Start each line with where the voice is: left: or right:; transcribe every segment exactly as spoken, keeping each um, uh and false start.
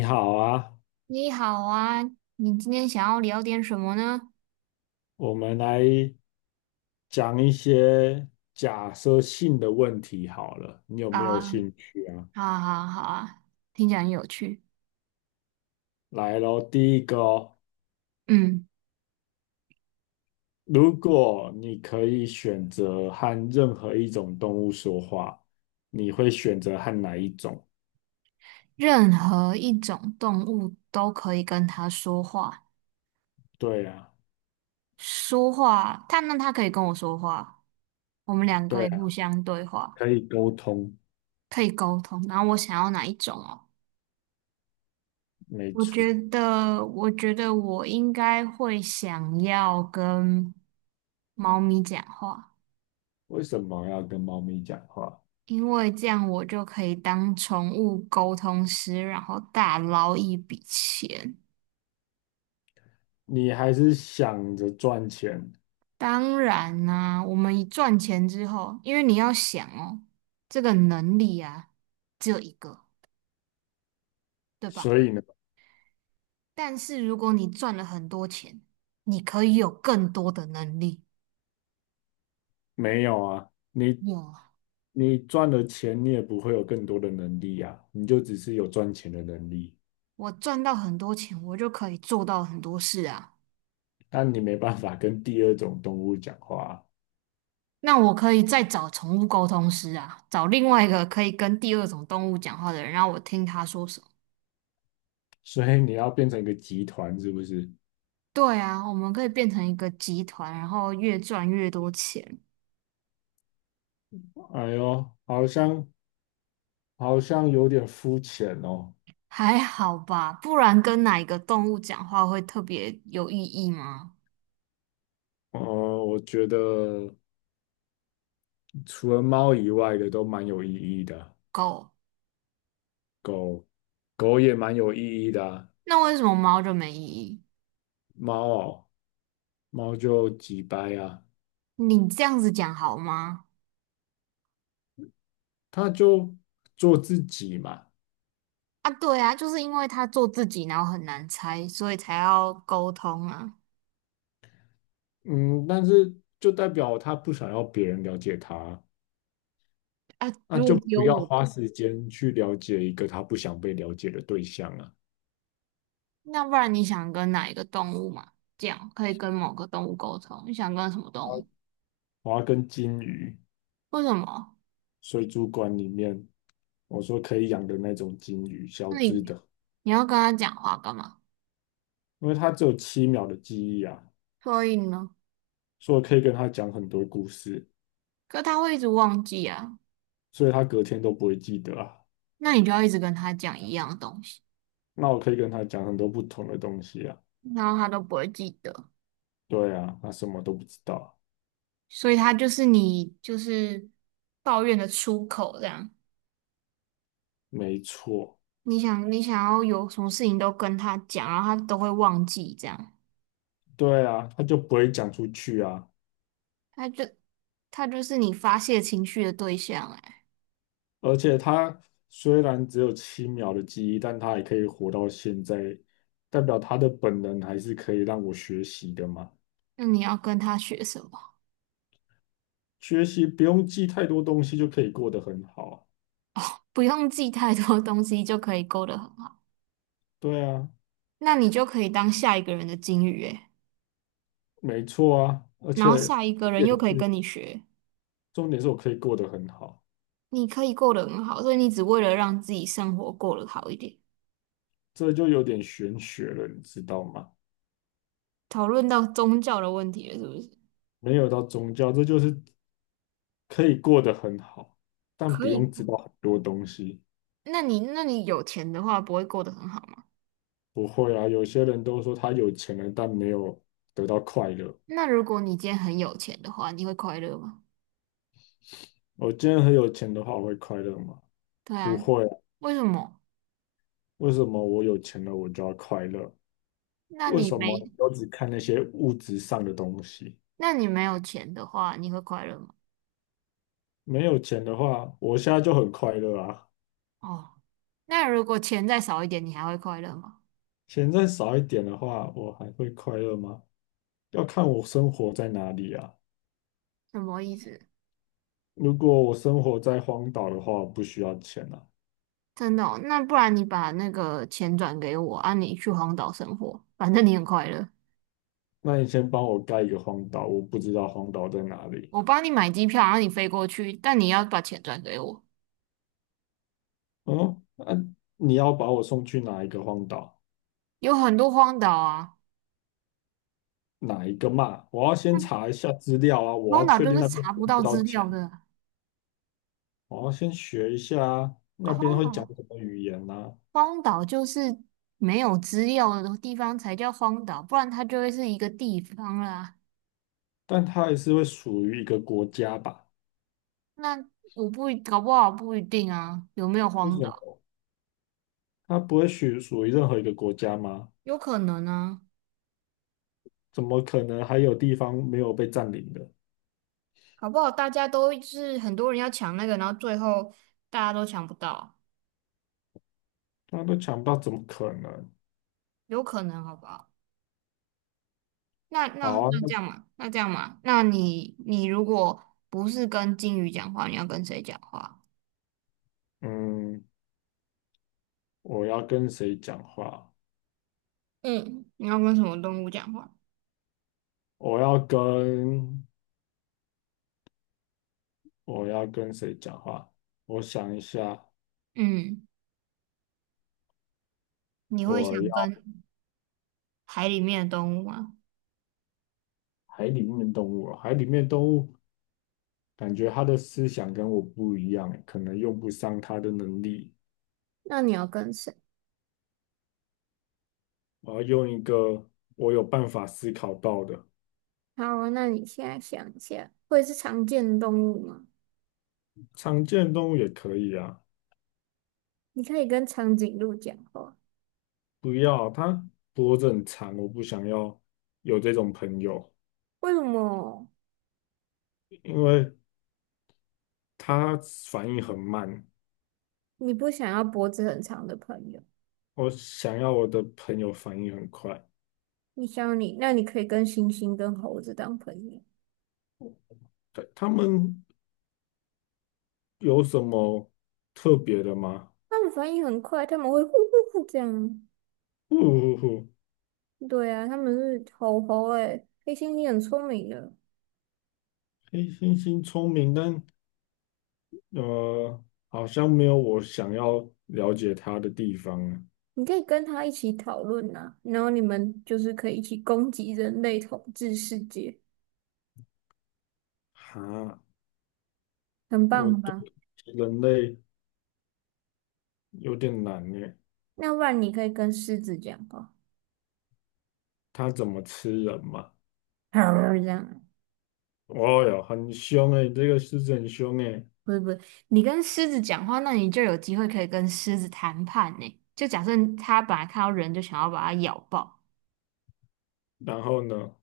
left: 你好啊，
right: 你好啊，你今天想要聊点什么呢？
left: 我们来讲一些假设性的问题好了，你有
right: 好
left: 没有
right: 啊，
left: 兴趣啊？
right: 好啊，好啊，好啊，听起来很有趣。
left: 来咯，第一个哦，
right: 嗯，
left: 如果你可以选择和任何一种动物说话，你会选择和哪一种？
right: 任何一种动物都可以跟它说话，
left: 对啊，
right: 说话，它那它可以跟我说话，我们两个
left: 对
right: 也互
left: 啊，
right: 相对话，
left: 可以沟通，
right: 可以沟通。然后我想要哪一种哦？
left: 没
right: 我
left: 错。
right: 觉得，我觉得我应该会想要跟猫咪讲话。
left: 为什么要跟猫咪讲话？
right: 因为这样我就可以当宠物沟通师，然后大捞一笔钱。
left: 你还是想着赚钱，
right: 当然啦、我们一赚钱之后，因为你要想哦，这个能力啊，只有一个，对吧？
left: 所以呢？
right: 但是如果你赚了很多钱，你可以有更多的能力。
left: 没有啊，你
right: 有，
left: 你赚了钱，你也不会有更多的能力啊，你就只是有赚钱的能力，
right: 我赚到很多钱，我就可以做到很多事啊。
left: 但你没办法跟第二种动物讲话啊。
right: 那我可以再找宠物沟通师啊，找另外一个可以跟第二种动物讲话的人，让我听他说什么。
left: 所以你要变成一个集团，是不是？
right: 对啊，我们可以变成一个集团，然后越赚越多钱，
left: 哎呦，好像好像有点肤浅哦。
right: 还好吧？不然跟哪一个动物讲话会特别有意义吗？
left: 哦，我觉得除了猫以外的都蛮有意义的，
right: 狗，
left: 狗也蛮有意义的啊。
right: 那为什么猫就没意义？
left: 猫哦，猫就几掰啊，
right: 你这样子讲好吗？
left: 它就做自己嘛。
right: 啊，对啊，就是因为它做自己，然后很难猜，所以才要沟通啊。
left: 嗯，但是就代表他不想要别人了解他，
right: 啊，
left: 那
right: 如
left: 就
right: 果只有
left: 不要
right: 我
left: 花
right: 们，
left: 时间去了解一个他不想被了解的对象啊。
right: 那不然你想跟哪一个动物嘛？这样可以跟某个动物沟通，你想跟什么动物？
left: 我要跟金鱼，
right: 为什么？
left: 水族馆里面，我说可以养的那种金鱼，小
right: 那
left: 只
right: 你
left: 的，
right: 你要跟他讲话干嘛？
left: 因为它只有七秒的记忆啊，
right: 所以呢，
left: 所以我可以跟它讲很多故事，
right: 可他会一直忘记啊，
left: 所以它隔天都不会记得啊。
right: 那你就要一直跟他讲一样的东西，
left: 那我可以跟它讲很多不同的东西啊。
right: 然后他都不会记得，
left: 对啊，它什么都不知道，
right: 所以他就是你就是抱怨的出口这样。
left: 没错，
right: 你想你想要有什么事情都跟他讲，然后他都会忘记这样，
left: 对啊，它就不会讲出去啊。
right: 他就他就是你发泄情绪的对象哎，
left: 而且他虽然只有七秒的记忆，但他也可以活到现在，代表他的本能还是可以让我学习的嘛。
right: 那你要跟他学什么？
left: 学习不用记太多东西就可以过得很好啊。
right: 不用记太多东西就可以勾得很好，
left: 对啊，
right: 那你就可以当下一个人的金鱼哎，
left: 没错啊，而
right: 然
left: 且
right: 后下一个
left: 重
right: 人
left: 点
right: 又可以
left: 是
right: 跟你学。
left: 重点是我可以过得很好，
right: 你可以过得很好，所以你只为了让自己生活过得好一点。
left: 这就有点玄学了，你知道吗？
right: 讨论到宗教的问题了，是不是？
left: 没有到宗教，这就是可以过得很好，但
right: 可
left: 不
right: 以
left: 用知
right: 过
left: 道很多东西。
right: 那你那你有钱的话，不会过得很好吗？
left: 不会啊，有些人都说他有钱了，但没有得到快乐。
right: 那如果你今天很有钱的话，你会快乐吗？
left: 我今天很有钱的话，我会快乐吗？
right: 对
left: 不
right: 啊，
left: 会啊。
right: 为什么？
left: 为什么我有钱了，我就要快乐？
right: 那
left: 为
right: 你
left: 什么
right: 没
left: 你都只看那些物质上的东西？
right: 那你没有钱的话，你会快乐吗？
left: 没有钱的话，我现在就很快乐啊。
right: 哦，那如果钱再少一点，你还会快乐吗？
left: 钱再少一点的话，我还会快乐吗？要看我生活在哪里啊。
right: 什么意思？
left: 如果我生活在荒岛的话，我不需要钱啊。
right: 真的哦那不然你把那个钱转给我啊，你去荒岛生活，反正你很快乐。
left: 那你先帮我盖一个荒岛，我不知道荒岛在哪里。
right: 我帮你买机票，然后你飞过去，但你要把钱转给我。
left: 嗯，那、你要把我送去哪一个荒岛？
right: 有很多荒岛啊，
left: 哪一个嘛？我要先
right: 那
left: 查一下资料啊，我
right: 荒
left: 要
right: 岛
left: 确
right: 就
left: 定
right: 是
left: 那边
right: 查
left: 付
right: 不到
left: 不到
right: 资
left: 钱，
right: 料的
left: 我要先学一下
right: 啊
left: 那边
right: 荒
left: 会讲
right: 岛
left: 什么语言啊。
right: 荒岛就是没有资料的地方才叫荒岛，不然它就会是一个地方啦。
left: 但它还是会属于一个国家吧？
right: 那我不一搞不好不一定啊，有没有
left: 为
right: 荒
left: 什
right: 岛？
left: 么？它不会属属于任何一个国家吗？
right: 有可能啊，
left: 怎么可能还有地方没有被占领的？
right: 搞不好大家都是很多人要抢那个，然后最后大家都抢不到，
left: 大家都抢不到，怎么可能？
right: 有可能好不好？那
left: 好
right: 那
left: 啊，
right: 那这
left: 那
right: 样嘛，那这样嘛，那你你如果不是跟鲸鱼讲话，你要跟谁讲话？
left: 嗯，我要跟谁讲话？
right: 嗯，你要跟什么动物讲话？
left: 我要跟我要跟谁讲话？我想一下，
right: 嗯，你会
left: 我。
right: 想
left: 要。
right: 跟海里面的动物吗？
left: 海里面的动物啊，海里面的动物感觉它的思想跟我不一样欸，可能用不上它的能力。
right: 那你要跟谁？
left: 我要用一个我有办法思考到的，
right: 好啊那你现在想一下，会是常见的动物吗？
left: 常见的动物也可以啊。
right: 你可以跟长颈鹿讲话，
left: 不要啊，它脖子很长，我不想要有这种朋友，
right: 为什么
left: 因为它反应很慢。
right: 你不想要脖子很长的朋友？
left: 我想要我的朋友反应很快。
right: 你想你，那你可以跟猩猩跟猴子当朋友，
left: 对，他们有什么特别的吗？
right: 他们反应很快，他们会呼呼呼这样。
left: 不不不，
right: 对啊，他们是猴猴哎，黑猩猩很聪明的，
left: 黑猩猩聪明，但呃，好像没有我想要了解它的地方啊。
right: 你可以跟他一起讨论呐，然后你们就是可以一起攻击人类统治世界，
left: 哈，
right: 很棒
left: 我对
right: 吧？
left: 人类有点难耶，
right: 那不然你可以跟狮子讲话，
left: 它怎么吃人嘛？
right: 这样，
left: 哦哟，很凶诶，这个狮子很凶诶。
right: 不是不是，你跟狮子讲话，那你就有机会可以跟狮子谈判呢。就假设它本来看到人就想要把它咬爆。
left: 然后呢，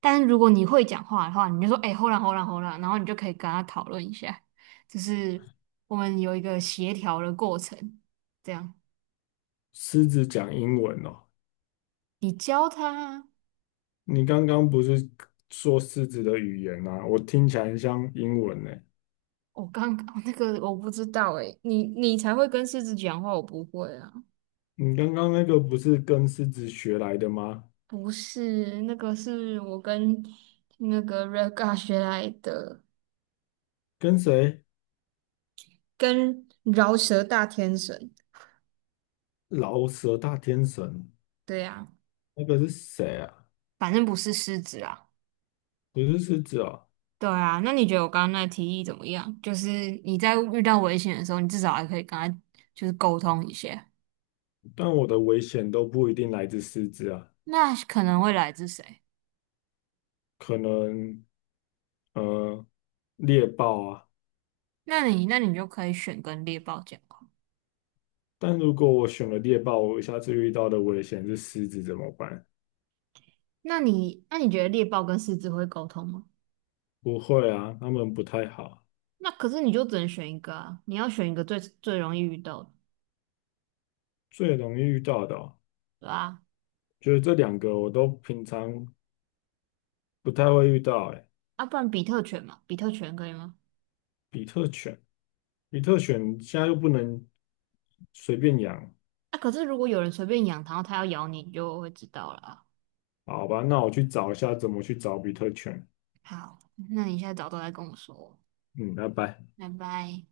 right: 但是如果你会讲话的话，你就说哎，hold on hold on hold on，然后你就可以跟他讨论一下，就是我们有一个协调的过程，这样
left: 狮子讲英文哦。
right: 你教他。
left: 你刚刚不是说狮子的语言啊？我听起来很像英文呢。
right: 我刚刚那个我不知道诶，你你才会跟狮子讲话，我不会啊。
left: 你刚刚那个不是跟狮子学来的吗？
right: 不是，那个是我跟那个 Raga 学来的，
left: 跟谁？
right: 跟饶舌大天神。
left: 老舍大天神，
right: 对啊，
left: 那个是谁啊？
right: 反正不是狮子啊。
left: 不是狮子哦。
right: 对啊，那你觉得我刚刚那提议怎么样？就是你在遇到危险的时候，你至少还可以跟他就是沟通一下，
left: 但我的危险都不一定来自狮子啊，
right: 那可能会来自谁？
left: 可能呃猎豹啊。
right: 那你那你就可以选跟猎豹讲话。
left: 但如果我选了猎豹，我下次遇到的危险是狮子怎么办？
right: 那你那你觉得猎豹跟狮子会沟通吗？
left: 不会啊，他们不太好，
right: 那可是你就只能选一个啊，你要选一个最最容易遇到的，
left: 最容易遇到的哦
right: 对啊，
left: 就是这两个我都平常不太会遇到。哎，
right: 啊，不然比特犬嘛，比特犬可以吗？
left: 比特犬，比特犬现在又不能随便养，
right: 啊，可是如果有人随便养，然后它要咬你，你就会知道了啊。
left: 好吧？那我去找一下怎么去找比特犬。
right: 好，那你现在早都来跟我说，
left: 嗯，拜拜。
right: 拜拜。